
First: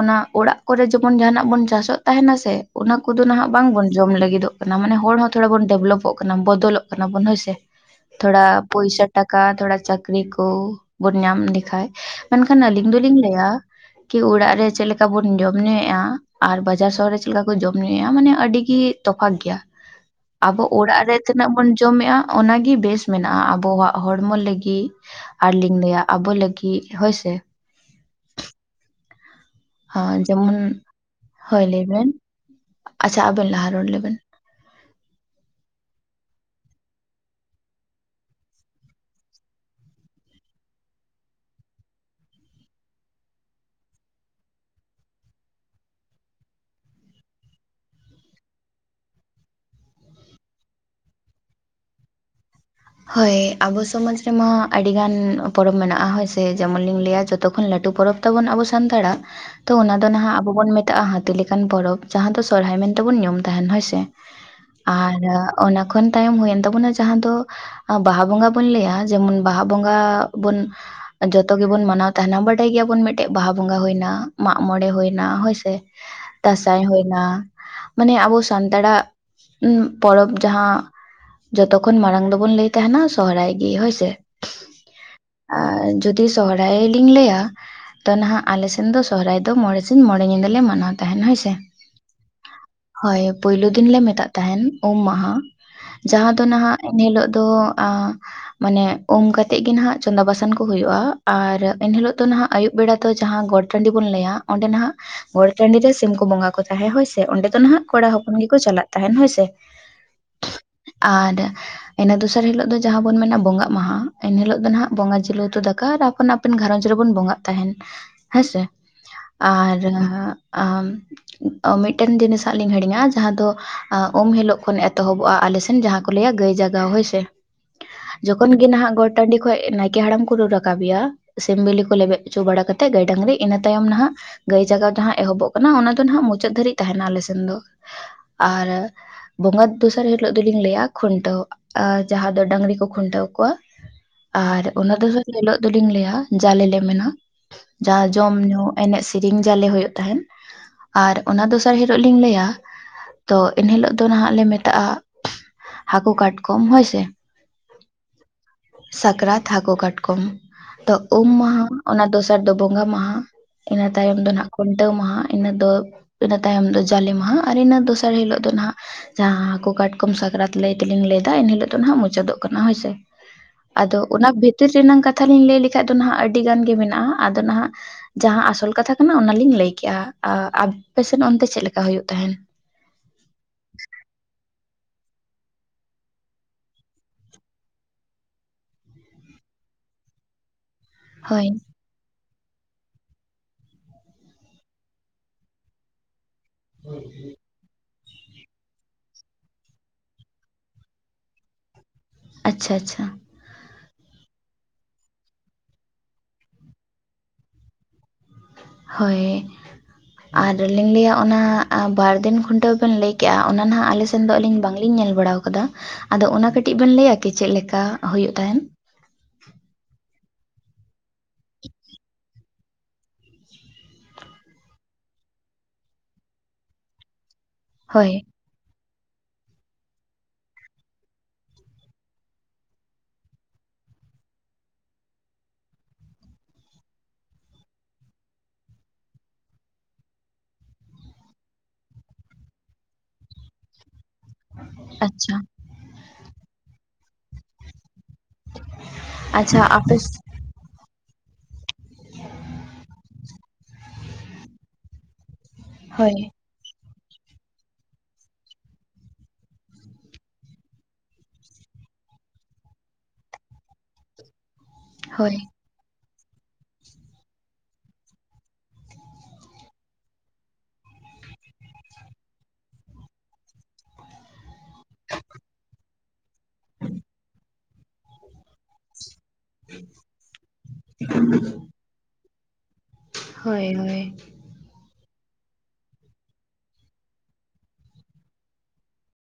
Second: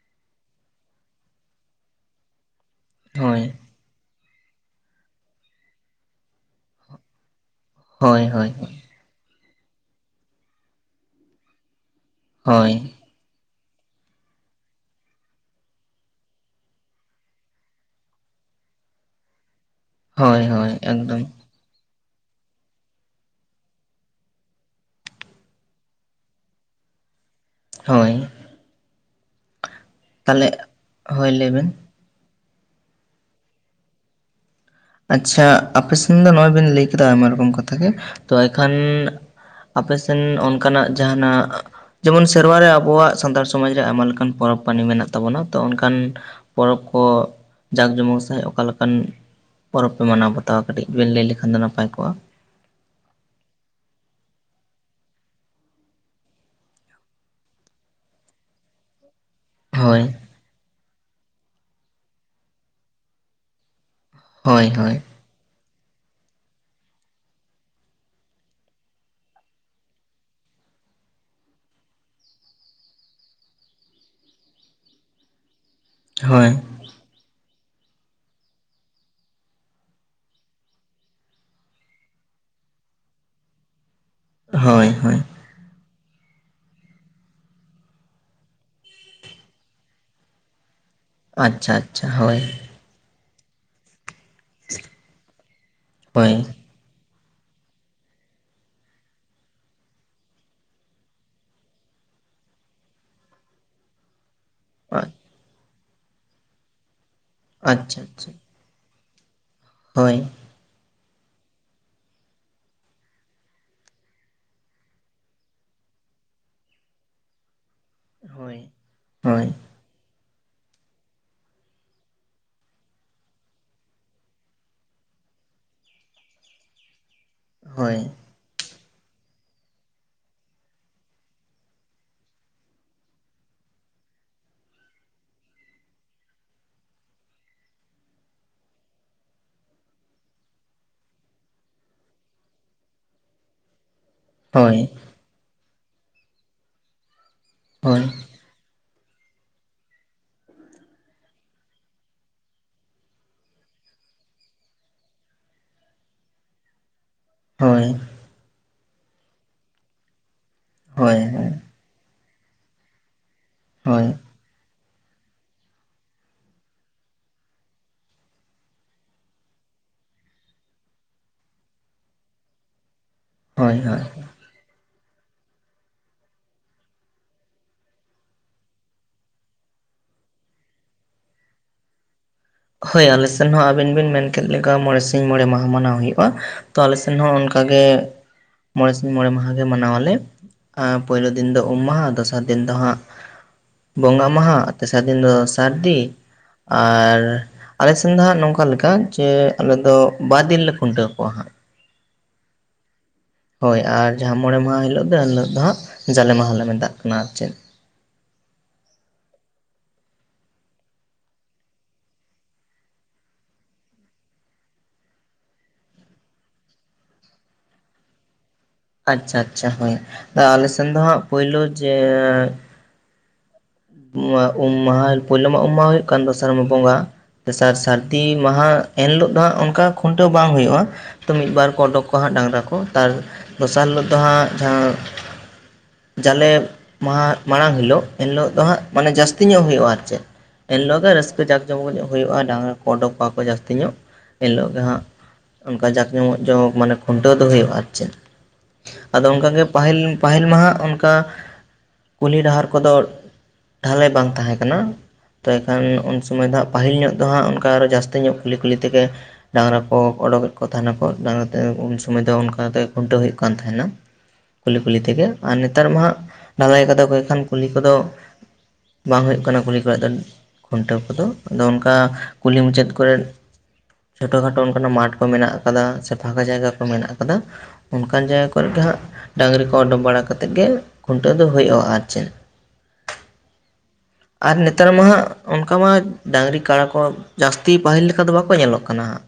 ᱚᱱᱟ ᱚᱲᱟᱜ ᱠᱚᱨᱮ ᱡᱮᱢᱚᱱ ᱡᱟᱦᱱᱟᱜ ᱵᱚᱱ ᱪᱟᱥᱚᱜ ᱛᱟᱦᱮᱱᱟ ᱥᱮ ᱚᱱᱟ ᱠᱚᱫᱚ ᱱᱟᱦᱟᱜ ᱦᱳᱭ ᱵᱟᱝᱵᱚᱱ ᱡᱚᱢ ᱞᱟᱹᱜᱤᱫᱚᱜ ᱠᱟᱱᱟ ᱢᱟᱱᱮ ᱦᱚᱲ ᱦᱚᱸ ᱛᱷᱚᱲᱟ ᱵᱚᱱ ᱰᱮᱵᱷᱞᱚᱯᱚᱜ ᱠᱟᱱᱟ ᱵᱚᱫᱚᱞᱚᱜ ᱠᱟᱱᱟ ᱵᱚᱱ ᱦᱳᱭᱥᱮ ᱾ ᱦᱳᱭ ᱛᱷᱚᱲᱟ ᱦᱳᱭ ᱯᱚᱭᱥᱟ ᱴᱟᱠᱟ ᱛᱷᱚᱲᱟ ᱪᱟᱠᱨᱤ ᱠᱚ ᱵᱚᱱ ᱧᱟᱢ ᱞᱮᱠᱷᱟᱡ ᱾ ᱢᱮᱱᱠᱷᱟᱱ ᱦᱳᱭ ᱟᱹᱞᱤᱧ ᱫᱚ ᱞᱤᱧ ᱞᱟᱹᱭᱟ ᱾ ᱠᱤ ᱚᱲᱟᱜ ᱨᱮ ᱪᱮᱫ ᱞᱮᱠᱟ ᱵᱚᱱ ᱡᱚᱢ ᱧᱩᱭᱮᱫᱼᱟ ᱟᱨ ᱵᱟᱡᱟᱨ ᱥᱚᱦᱚᱨ ᱨᱮ ᱪᱮᱫ ᱞᱮᱠᱟ ᱠᱚ ᱡᱚᱢ ᱧᱩᱭᱮᱫᱼᱟ ᱢᱟᱱᱮ ᱟᱹᱰᱤᱜᱤ ᱛᱚᱯᱷᱟᱛ ᱜᱮᱭᱟ᱾ (inaudible) ᱟᱵᱚ ᱦᱳᱭ ᱚᱲᱟᱜ ᱨᱮ ᱮᱠᱫᱚᱢ ᱛᱤᱱᱟᱹᱜ ᱵᱚᱱ ᱡᱚᱢᱮᱫᱼᱟ ᱚᱱᱟᱜᱤ ᱵᱮᱥ ᱢᱮᱱᱟᱜᱼᱟ ᱟᱵᱚᱣᱟᱜ ᱦᱚᱲᱢᱚ ᱞᱟᱹᱜᱤᱫ ᱟᱨ ᱞᱤᱧ ᱞᱟᱭᱟ ᱟᱵᱚ ᱞᱟᱹᱜᱤᱫ ᱦᱳᱭ ᱥᱮ ᱾ ᱦᱳᱭ ᱾ (inaudible) ᱡᱮᱢᱚᱱ ᱦᱳᱭ ᱞᱟᱹᱭ ᱵᱮᱱ ᱟᱪᱪᱷᱟ ᱟᱵᱮᱱ ᱞᱟᱦᱟ ᱨᱚᱲ ᱞᱮᱵᱮᱱ ᱾ ᱟᱪᱪᱷᱟ ᱟᱯᱮ ᱥᱮᱱ ᱫᱚ ᱱᱚᱜᱼᱚᱭ ᱵᱮᱱ ᱞᱟᱹᱭ ᱠᱮᱫᱟ ᱟᱭᱢᱟ ᱨᱚᱠᱚᱢ ᱠᱟᱛᱷᱟ ᱜᱮ ᱛᱚ ᱮᱱᱠᱷᱟᱱ ᱟᱯᱮ ᱥᱮᱱ ᱚᱱᱠᱟᱱᱟᱜ ᱡᱟᱦᱟᱱᱟᱜ ᱡᱮᱢᱚᱱ ᱥᱮᱨᱣᱟ ᱨᱮ ᱟᱵᱚᱣᱟᱜ ᱥᱟᱱᱛᱟᱲ ᱥᱚᱢᱟᱡᱽ ᱨᱮ ᱟᱭᱢᱟ ᱞᱮᱠᱟᱱ ᱯᱚᱨᱚᱵᱽ ᱯᱟᱱᱤ ᱢᱮᱱᱟᱜ ᱛᱟᱵᱚᱱᱟ ᱛᱚ ᱚᱱᱠᱟᱱ ᱯᱚᱨᱚᱵᱽ ᱠᱚ ᱡᱟᱠ ᱡᱚᱢᱚᱠ ᱥᱟᱺᱦᱤᱡ ᱚᱠᱟ ᱞᱮᱠᱟᱱ ᱯᱚᱨᱚᱵᱽ ᱯᱮ ᱢᱟᱱᱟᱣ ᱵᱟᱛᱟᱣᱟ ᱠᱟᱹᱴᱤᱡ ᱵᱮᱱ ᱞᱟᱹᱭ ᱞᱮᱠᱷᱟᱱ ᱫᱚ ᱱᱟᱯᱟᱭ ᱠᱚᱜᱼᱟ ᱦᱳᱭ ᱟᱵᱚ ᱥᱚᱢᱟᱡᱽ ᱨᱮᱢᱟ ᱟᱹᱰᱤᱜᱟᱱ ᱯᱚᱨᱚᱵᱽ ᱢᱮᱱᱟᱜᱼᱟ ᱦᱳᱭ ᱥᱮ ᱡᱮᱢᱚᱱ ᱞᱤᱧ ᱞᱟᱹᱭᱟ ᱡᱚᱛᱚ ᱠᱷᱚᱱ ᱞᱟᱹᱴᱩ ᱯᱚᱨᱚᱵᱽ ᱛᱟᱵᱚᱱ ᱟᱵᱚ ᱥᱟᱱᱛᱟᱲᱟᱜ ᱛᱚ ᱚᱱᱟ ᱫᱚ ᱦᱳᱭ ᱱᱟᱦᱟᱜ ᱟᱵᱚ ᱵᱚᱱ ᱢᱮᱛᱟᱜᱼᱟ ᱦᱟᱹᱛᱤ ᱞᱮᱠᱟᱱ ᱯᱚᱨᱚᱵᱽ ᱡᱟᱦᱟᱸ ᱫᱚ ᱥᱚᱨᱦᱟᱭ ᱢᱮᱱᱛᱮᱵᱚᱱ ᱧᱩᱢ ᱛᱟᱦᱮᱱ ᱦᱳᱭ ᱥᱮ ᱦᱳᱭ ᱾ ᱦᱳᱭ ᱟᱨ ᱚᱱᱟ ᱠᱷᱚᱱ ᱛᱟᱭᱚᱢ ᱦᱩᱭᱮᱱ ᱛᱟᱵᱚᱱᱟ ᱡᱟᱦᱟᱸ ᱫᱚ ᱵᱟᱦᱟ ᱵᱚᱸᱜᱟ ᱵᱚᱱ ᱞᱟᱹᱭᱟ ᱡᱮᱢᱚᱱ ᱵᱟᱦᱟ ᱵᱚᱸᱜᱟ ᱵᱚᱱ ᱡᱚᱛᱚ ᱜᱮᱵᱚᱱ ᱢᱟᱱᱟᱣ ᱛᱟᱦᱮᱱᱟ ᱵᱟᱰᱟᱭ ᱜᱮᱭᱟᱵᱚᱱ ᱢᱤᱫᱴᱮᱡ ᱵᱟᱦᱟ ᱵᱚᱸᱜᱟ ᱦᱩᱭᱮᱱᱟ ᱢᱟᱜ ᱢᱚᱬᱮ ᱦᱩᱭᱮᱱᱟ ᱦᱳᱭ ᱥᱮ ᱾ ᱦᱳᱭ ᱫᱟᱸᱥᱟᱭ ᱦᱩᱭᱱᱟ ᱢᱟᱱᱮ ᱟᱵᱚ ᱥᱟᱱᱛᱟᱲᱟᱜ ᱯᱚᱨᱚᱵᱽ ᱡᱟᱦᱟᱸ ᱡᱚᱛᱚᱠᱷᱚᱱ ᱢᱟᱲᱟᱝ ᱫᱚ ᱵᱚᱱ ᱞᱟᱹᱭ ᱛᱟᱦᱮᱱᱟ ᱥᱚᱦᱨᱟᱭ ᱜᱮ ᱦᱳᱭ ᱥᱮ ᱦᱳᱭ ᱦᱳᱭ ᱟᱨ ᱡᱩᱫᱤ ᱥᱚᱦᱚᱨᱟᱭ ᱞᱤᱧ ᱞᱟᱹᱭᱟ ᱛᱚ ᱱᱟᱦᱟᱜ ᱟᱞᱮ ᱥᱮᱱ ᱫᱚ ᱥᱚᱦᱚᱨᱟᱭ ᱫᱚ ᱢᱚᱬᱮ ᱥᱤᱧ ᱢᱚᱬᱮ ᱧᱤᱫᱟᱹ ᱞᱮ ᱢᱟᱱᱟᱣ ᱛᱟᱦᱮᱱ ᱦᱳᱭ ᱥᱮ ᱟᱪᱪᱷᱟ ᱟᱪᱪᱷᱟ ᱦᱳᱭ ᱦᱳᱭ ᱯᱳᱭᱞᱳ ᱫᱤᱱ ᱞᱮ ᱢᱮᱛᱟᱜ ᱛᱟᱦᱮᱱ ᱩᱢ ᱢᱟᱦᱟ ᱡᱟᱦᱟᱸ ᱦᱳᱭ ᱫᱚ ᱱᱟᱦᱟᱜ ᱮᱱᱦᱤᱞᱳᱜ ᱛᱳ ᱟᱸᱜ ᱢᱟᱱᱮ ᱩᱢ ᱠᱟᱛᱮᱜ ᱜᱮ ᱱᱟᱦᱟᱜ ᱪᱚᱸᱫᱟ ᱵᱟᱥᱟᱝ ᱠᱚ ᱦᱩᱭᱩᱜᱼᱟ ᱟᱨ ᱮᱱᱦᱤᱞᱳᱜ ᱫᱚ ᱱᱟᱦᱟᱜ ᱟᱹᱭᱩᱵ ᱵᱮᱲᱟ ᱫᱚ ᱡᱟᱦᱟᱸ ᱜᱚᱴ ᱴᱟᱹᱸᱰᱤ ᱵᱚᱱ ᱞᱟᱹᱭᱟ ᱚᱸᱰᱮ ᱱᱟᱦᱟᱜ ᱟᱪᱪᱷᱟ ᱜᱚᱴ ᱴᱟᱹᱸᱰᱤ ᱨᱮ ᱥᱤᱢ ᱠᱚ ᱵᱚᱸᱜᱟ ᱠᱚ ᱛᱟᱦᱮᱸ ᱦᱳᱭ ᱥᱮ ᱚᱸᱰᱮ ᱫᱚ ᱱᱟᱦᱟᱜ ᱟᱪᱪᱷᱟ ᱠᱚᱲᱟ ᱦᱚᱯᱚᱱ ᱜᱮᱠᱚ ᱪᱟᱞᱟᱜ ᱛᱟᱦᱮᱱ ᱦᱳᱭ ᱥᱮ ᱦᱳᱭ ᱟᱨ ᱤᱱᱟᱹ ᱫᱚᱥᱟᱨ ᱦᱤᱞᱳᱜ ᱫᱚ ᱡᱟᱦᱟᱸ ᱵᱚᱱ ᱢᱮᱱᱟ ᱵᱚᱸᱜᱟᱜ ᱢᱟᱦᱟᱸ ᱮᱱ ᱦᱤᱞᱳᱜ ᱫᱚ ᱱᱟᱦᱟᱜ ᱵᱚᱸᱜᱟ ᱡᱤᱞ ᱩᱛᱩ ᱫᱟᱠᱟ ᱟᱨ ᱟᱯᱚᱱ (unintelligible) ᱟᱯᱮᱱ ᱜᱷᱟᱨᱚᱡᱽ ᱨᱮᱵᱚᱱ ᱵᱚᱸᱜᱟᱜ ᱛᱟᱦᱮᱱ ᱦᱮᱸᱥᱮ ᱦᱳᱭ ᱦᱳᱭ ᱟᱨ ᱢᱤᱫᱴᱮᱱ ᱡᱤᱱᱤᱥ ᱟᱜ ᱞᱤᱧ ᱦᱤᱲᱤᱧᱟ ᱡᱟᱦᱟᱸ ᱫᱚ ᱩᱢ ᱦᱤᱞᱳᱜ ᱠᱷᱚᱱ ᱮᱛᱚᱦᱚᱵᱚᱜᱼᱟ ᱟᱞᱮᱥᱮᱱ ᱡᱟᱦᱟᱸ ᱠᱚ ᱞᱟᱹᱭ ᱟ ᱜᱟᱹᱭ ᱡᱟᱜᱟᱣ ᱦᱳᱭ ᱥᱮ ᱦᱳᱭ ᱡᱚᱠᱷᱚᱱ ᱜᱮ ᱱᱟᱦᱟᱜ ᱜᱚᱴ ᱴᱟᱹᱸᱰᱤ ᱠᱷᱚᱡ ᱱᱟᱭᱠᱮ ᱦᱟᱲᱟᱢ ᱠᱚ ᱨᱩ ᱨᱟᱠᱟᱵ ᱮᱭᱟ ᱥᱤᱢ ᱵᱤᱞᱤ ᱠᱚ ᱞᱮᱵᱮᱫ ᱦᱚᱪᱚ ᱵᱟᱲᱟ ᱠᱟᱛᱮᱜ ᱜᱟᱹᱭ ᱰᱟᱹᱝᱨᱤ ᱤᱱᱟᱹ ᱛᱟᱭᱚᱢ ᱱᱟᱦᱟᱜ ᱜᱟᱹᱭ ᱡᱟᱜᱟᱣ ᱡᱟᱦᱟ ᱮᱦᱚᱵᱚᱜ ᱠᱟᱱᱟ ᱚᱱᱟ ᱫᱚ ᱱᱟᱦᱟᱜ ᱢᱩᱪᱟᱹᱫ ᱫᱷᱟᱹᱨᱤᱡ ᱛᱟᱦᱮᱱᱟ ᱟᱞᱮ ᱥᱮᱱ ᱫᱚ ᱟᱨ ᱵᱚᱸᱜᱟ ᱫᱚᱥᱟᱨ ᱦᱤᱞᱳᱜ ᱫᱩᱞᱤᱧ ᱞᱟᱹᱭᱟ ᱠᱷᱩᱱᱴᱟᱹᱣ ᱟᱨ ᱡᱟᱦᱟ ᱫᱚ ᱰᱟᱹᱝᱨᱤ ᱠᱚ ᱠᱷᱩᱱᱴᱟᱹᱣ ᱠᱚᱣᱟ ᱟᱨ ᱦᱳᱭ ᱚᱱᱟ ᱫᱚ ᱦᱤᱞᱳᱜ ᱫᱚᱞᱤᱧ ᱞᱟᱹᱭᱟ ᱡᱟᱞᱮ ᱞᱮ ᱢᱮᱱᱟ ᱡᱟ ᱦᱳᱭ ᱡᱚᱢ ᱧᱩ ᱮᱱᱮᱡ ᱥᱮᱨᱮᱧ ᱡᱟᱞᱮ ᱦᱩᱭᱩᱜ ᱛᱟᱦᱮᱸᱱ ᱟᱨ ᱚᱱᱟ ᱫᱚᱥᱟᱨ ᱦᱤᱞᱳᱜ ᱞᱤᱧ ᱞᱟᱹᱭᱟ ᱛᱚ ᱮᱱᱦᱤᱞᱳᱜ ᱫᱚ ᱱᱟᱦᱟᱜ ᱞᱮ ᱢᱮᱛᱟᱜᱼᱟ ᱦᱟᱹᱠᱩ ᱠᱟᱴᱠᱚᱢ ᱦᱳᱭ ᱥᱮ ᱦᱳᱭ ᱥᱟᱠᱨᱟᱛ ᱦᱟᱹᱠᱩ ᱠᱟᱴᱠᱚᱢ ᱛᱚ ᱩᱢ ᱢᱟᱦᱟ ᱦᱳᱭ ᱚᱱᱟ ᱫᱚᱥᱟᱨ ᱫᱚ ᱵᱚᱸᱜᱟ ᱢᱟᱦᱟ ᱤᱱᱟᱹ ᱦᱳᱭ ᱛᱟᱭᱚᱢ ᱫᱚ ᱱᱟᱦᱟᱜ ᱠᱷᱩᱱᱴᱟᱹᱣ ᱢᱟᱦᱟ ᱤᱱᱟᱹ ᱫᱚ ᱤᱱᱟᱹ ᱛᱟᱭᱚᱢ ᱫᱚ ᱡᱟᱞᱮ ᱢᱟᱦᱟ ᱟᱨ ᱤᱱᱟᱹ ᱫᱚᱥᱟᱨ ᱦᱤᱞᱳᱜ ᱫᱚ ᱱᱟᱦᱟᱜ ᱡᱟᱦᱟᱸ ᱦᱟᱹᱠᱩ ᱠᱟᱴᱠᱚᱢ ᱥᱟᱠᱨᱟᱛ ᱞᱟᱹᱭ ᱛᱮᱞᱤᱧ ᱞᱟᱹᱭ ᱮᱱᱦᱤᱞᱳᱜ ᱫᱚ ᱦᱟᱜ ᱢᱩᱪᱟᱹᱫᱚᱜ ᱠᱟᱱᱟ ᱦᱳᱭᱥᱮ ᱟᱫᱚ ᱦᱳᱭ ᱚᱱᱟ ᱵᱷᱤᱛ ᱵᱷᱤᱛᱤᱨ ᱨᱮᱱᱟᱝ ᱠᱟᱛᱷᱟ ᱞᱤᱧ ᱞᱟᱹᱭ ᱞᱮᱠᱷᱟᱡ ᱫᱚ ᱱᱟᱦᱟᱜ ᱟᱹᱰᱤᱜᱟᱱ ᱜᱮ ᱢᱮᱱᱟᱜᱼᱟ ᱟᱫᱚ ᱱᱟᱦᱟᱜ ᱡᱟᱦᱟᱸ ᱟᱥᱚᱞ ᱠᱟᱛᱷᱟ ᱠᱟᱱᱟ ᱚᱱᱟᱞᱤᱧ ᱞᱟᱹᱭᱠᱮᱜᱼᱟ ᱟ ᱟᱯᱮᱥᱮᱱ ᱚᱱᱛᱮ ᱪᱮᱫ ᱞᱮᱠᱟ ᱦᱩᱭᱩᱜ ᱛᱟᱦᱮᱸᱱ ᱦᱳᱭ ᱟᱞᱮᱥᱮᱱ ᱦᱚᱸ ᱟᱵᱤᱱ ᱵᱤᱱ ᱢᱮᱱᱠᱮᱫ ᱞᱮᱠᱟ ᱢᱚᱬᱮ ᱥᱤᱧ ᱢᱚᱬᱮ ᱢᱟᱦᱟ ᱢᱟᱱᱟᱣ ᱦᱩᱭᱩᱜᱼᱟ ᱛᱚ ᱟᱞᱮ ᱥᱮᱱ ᱦᱚᱸ ᱚᱱᱠᱟᱜᱮ ᱢᱚᱬᱮ ᱥᱤᱧ ᱢᱚᱬᱮ ᱢᱟᱦᱟ ᱜᱮ ᱢᱟᱱᱟᱣᱟᱞᱮ (unintelligible) ᱯᱳᱭᱞᱳ ᱦᱳᱭ ᱫᱤᱱ ᱫᱚ ᱩᱢ ᱢᱟᱦᱟ ᱫᱚᱥᱟᱨ ᱫᱤᱱ ᱫᱚ ᱦᱟᱸᱜ ᱵᱚᱸᱜᱟ ᱢᱟᱦᱟ ᱛᱮᱥᱟᱨ ᱫᱤᱱ ᱫᱚ ᱥᱟᱹᱨᱫᱤ ᱟᱨ ᱟᱞᱮ ᱥᱮᱱ ᱫᱚ ᱦᱟᱸᱜ ᱱᱚᱝᱠᱟ ᱞᱮᱠᱟ ᱡᱮ ᱟᱞᱮ ᱫᱚ ᱵᱟᱨ ᱫᱤᱱ ᱞᱮ ᱠᱷᱩᱱᱴᱟᱹᱣ ᱠᱚᱣᱟ ᱦᱟᱸᱜ ᱟᱪᱪᱷᱟ ᱟᱪᱪᱷᱟ ᱦᱳᱭ ᱟᱨ ᱡᱟᱦᱟᱸ ᱢᱚᱬᱮ ᱢᱟᱦᱟ ᱦᱤᱞᱳᱜ ᱫᱚ ᱮᱱ ᱦᱤᱞᱳᱜ ᱫᱚ ᱦᱟᱸᱜ ᱡᱟᱞᱮ ᱢᱟᱦᱟᱞᱮ ᱢᱮᱛᱟᱜ ᱠᱟᱱᱟ ᱟᱨ ᱪᱮᱫ ᱦᱳᱭ ᱟᱨ ᱞᱤᱧ ᱞᱟᱹᱭᱟ ᱚᱱᱟ ᱵᱟᱨᱫᱤᱱ ᱠᱷᱩᱱᱴᱟᱹᱣ ᱵᱮᱱ ᱞᱟᱹᱭ ᱠᱮᱜᱼᱟ ᱚᱱᱟ ᱦᱟᱜ ᱟᱞᱮ ᱮᱱ ᱫᱚ ᱟᱹᱞᱤᱧ ᱵᱟᱝᱞᱤᱧ ᱧᱮᱞ ᱵᱟᱲᱟ ᱟᱠᱟᱫᱟ ᱟᱫᱚ ᱚᱱᱟ ᱠᱟᱹᱴᱤᱡ ᱵᱮᱱ ᱞᱟᱹᱭᱟ ᱠᱤ ᱪᱮᱫ ᱞᱮᱠᱟ ᱦᱳᱭᱳᱜ ᱛᱟᱦᱮᱸᱱ ᱟᱪᱪᱷᱟ ᱟᱪᱪᱷᱟ ᱦᱳᱭ ᱟᱞᱮᱥᱮᱱ ᱫᱚ ᱦᱟᱸᱜ ᱯᱳᱭᱞᱩ ᱡᱮ ᱩᱢ ᱩᱢ ᱢᱟᱦᱟ ᱯᱳᱭᱞᱳ ᱢᱟ ᱩᱢ ᱢᱟᱦᱟ ᱦᱩᱭᱩᱜ ᱠᱟᱱ ᱫᱚᱥᱟᱨ ᱢᱟ ᱵᱚᱸᱜᱟ ᱫᱚᱥᱟᱨ ᱦᱳᱭ ᱥᱟᱹᱨᱫᱤ ᱢᱟᱦᱟ ᱮᱱ ᱦᱤᱞᱳᱜ ᱫᱚ ᱦᱟᱸᱜ ᱚᱱᱠᱟ ᱠᱷᱩᱱᱴᱟᱹᱣ ᱵᱟᱝ ᱦᱩᱭᱩᱜᱼᱟ ᱛᱳ ᱢᱤᱫᱵᱟᱨ ᱠᱚ ᱳᱸᱰᱳᱠ ᱠᱚᱜᱣᱟ ᱦᱟᱜ ᱰᱟᱝᱨᱟ ᱠᱚ ᱛᱟᱨ ᱫᱚᱥᱟᱨ ᱦᱤᱞᱳᱜ ᱫᱚ ᱦᱟᱜ ᱡᱟᱦᱟ ᱡᱟᱞᱮ ᱢᱟᱦᱟ ᱢᱟᱲᱟᱝ ᱦᱤᱞᱳᱜ ᱮᱱᱦᱤᱞᱳᱜ ᱫᱚ ᱦᱟᱜ ᱢᱟᱱᱮ ᱡᱟᱹᱥᱛᱤ ᱧᱚᱜ ᱦᱩᱭᱩᱜᱼᱟ ᱟᱨ ᱪᱮᱫ ᱮᱱ ᱦᱤᱞᱚᱜ ᱜᱮ ᱨᱟᱹᱥᱠᱟᱹ ᱡᱟᱠᱡᱚᱢᱚᱠ ᱧᱚᱜ ᱦᱩᱭᱩᱜᱼᱟ ᱰᱟᱝᱨᱟ ᱠᱚ ᱚᱰᱚᱠ ᱠᱚᱣᱟ ᱠᱚ ᱡᱟᱹᱥᱛᱤ ᱧᱚᱜ ᱮᱱᱦᱤᱞᱳᱜ ᱜᱮ ᱦᱟᱸᱜ ᱟᱪᱪᱷᱟ ᱚᱱᱠᱟ ᱡᱟᱠ ᱡᱚᱢᱚᱠ ᱡᱚᱝ ᱢᱟᱱᱮ ᱠᱷᱩᱱᱴᱟᱹᱣ ᱫᱚ ᱦᱩᱭᱩᱜ-ᱟ ᱟᱨ ᱪᱮᱫ ᱟᱫᱚ ᱟᱪᱪᱷᱟ ᱚᱱᱠᱟᱜᱮ ᱟᱯᱮ ᱥ ᱯᱟᱦᱤᱞ ᱢᱟᱦᱟ ᱚᱱᱠᱟ ᱠᱩᱞᱦᱤ ᱰᱟᱦᱟᱨ ᱠᱚᱫᱚ ᱰᱷᱟᱹᱞᱟᱹᱭ ᱵᱟᱝ ᱛᱟᱦᱮᱸ ᱠᱟᱱᱟ ᱛᱚᱵᱮ ᱮᱠᱷᱟᱱ ᱦᱳᱭ ᱩᱱᱥᱩᱢᱚᱭ ᱫᱚ ᱯᱟᱹᱦᱤᱞ ᱧᱚᱜ ᱫᱚ ᱦᱟᱸᱜ ᱚᱱᱠᱟ ᱟᱨᱚ ᱡᱟᱹᱥᱛᱤ ᱧᱚᱜ ᱠᱩᱞᱤ ᱠᱩᱞᱤ ᱛᱮᱜᱮ ᱰᱟᱝᱨᱟ ᱠᱚ ᱚᱰᱚᱠᱮᱫ ᱠᱚ ᱛᱟᱦᱮᱱᱟᱠᱚ ᱰᱟᱝᱨᱟ ᱛᱮ ᱩᱱ ᱥᱚᱢᱟᱹᱭ ᱫᱚ ᱚᱱᱠᱟᱛᱮ ᱠᱷᱩᱱᱴᱟᱹᱣ ᱦᱩᱭᱩᱜ ᱠᱟᱱ ᱛᱟᱦᱮᱱᱟ ᱠᱩᱞᱦᱤ ᱠᱩᱞᱦᱤ ᱛᱮᱜᱮ ᱦᱳᱭ ᱟᱨ ᱱᱮᱛᱟᱨ ᱢᱟ ᱦᱟᱸᱜ ᱰᱷᱟᱹᱞᱟᱭ ᱠᱟᱫᱟ ᱠᱚ ᱠᱷᱟᱱ ᱠᱩᱞᱦᱤ ᱠᱚᱫᱚ ᱵᱟᱝ ᱦᱩᱭᱩᱜ ᱠᱟᱱᱟ ᱠᱩᱞᱦᱤ ᱠᱚᱨᱮᱜ ᱫᱚ ᱠᱷᱩᱱᱴᱟᱹᱣ ᱠᱚᱫᱚ ᱟᱫᱚ ᱚᱱᱠᱟ ᱠᱩᱞᱦᱤ ᱢᱩᱪᱟᱹᱫ ᱠᱚᱨᱮᱫ ᱪᱷᱳᱴᱳ ᱠᱷᱟᱴᱳ ᱚᱱᱠᱟᱱᱟᱜ ᱢᱟᱴ ᱠᱚ ᱢᱮᱱᱟᱜ-ᱟ ᱟᱫᱚ ᱦᱟᱜ ᱯᱷᱟᱠᱟ ᱡᱟᱭᱜᱟ ᱠᱚ ᱢᱮᱱᱟᱜ ᱠᱟᱫᱟ ᱚᱱᱠᱟᱱ ᱡᱟᱭᱜᱟ ᱠᱚᱨᱮ ᱜᱮ ᱦᱟᱜ ᱰᱟᱝᱨᱤ ᱠᱚ ᱳᱰᱳᱝ ᱵᱟᱲᱟ ᱠᱟᱛᱮᱫ ᱜᱮ ᱠᱷᱩᱱᱴᱟᱹᱣ ᱫᱚ ᱦᱳᱭᱳᱜ-ᱟ ᱟᱨ ᱪᱮᱫ ᱦᱳᱭ ᱦᱳᱭ ᱟᱨ ᱱᱮᱛᱟᱨ ᱢᱟ ᱦᱟᱜ ᱚᱱᱠᱟ ᱢᱟ ᱰᱟᱝᱨᱤ ᱠᱟᱲᱟ ᱠᱚ ᱡᱟᱥᱛᱤ ᱯᱟᱹᱦᱤᱞ ᱞᱮᱠᱟ ᱫᱚ ᱵᱟᱠᱚ ᱧᱮᱞᱚᱜ ᱠᱟᱱᱟ ᱦᱟᱜ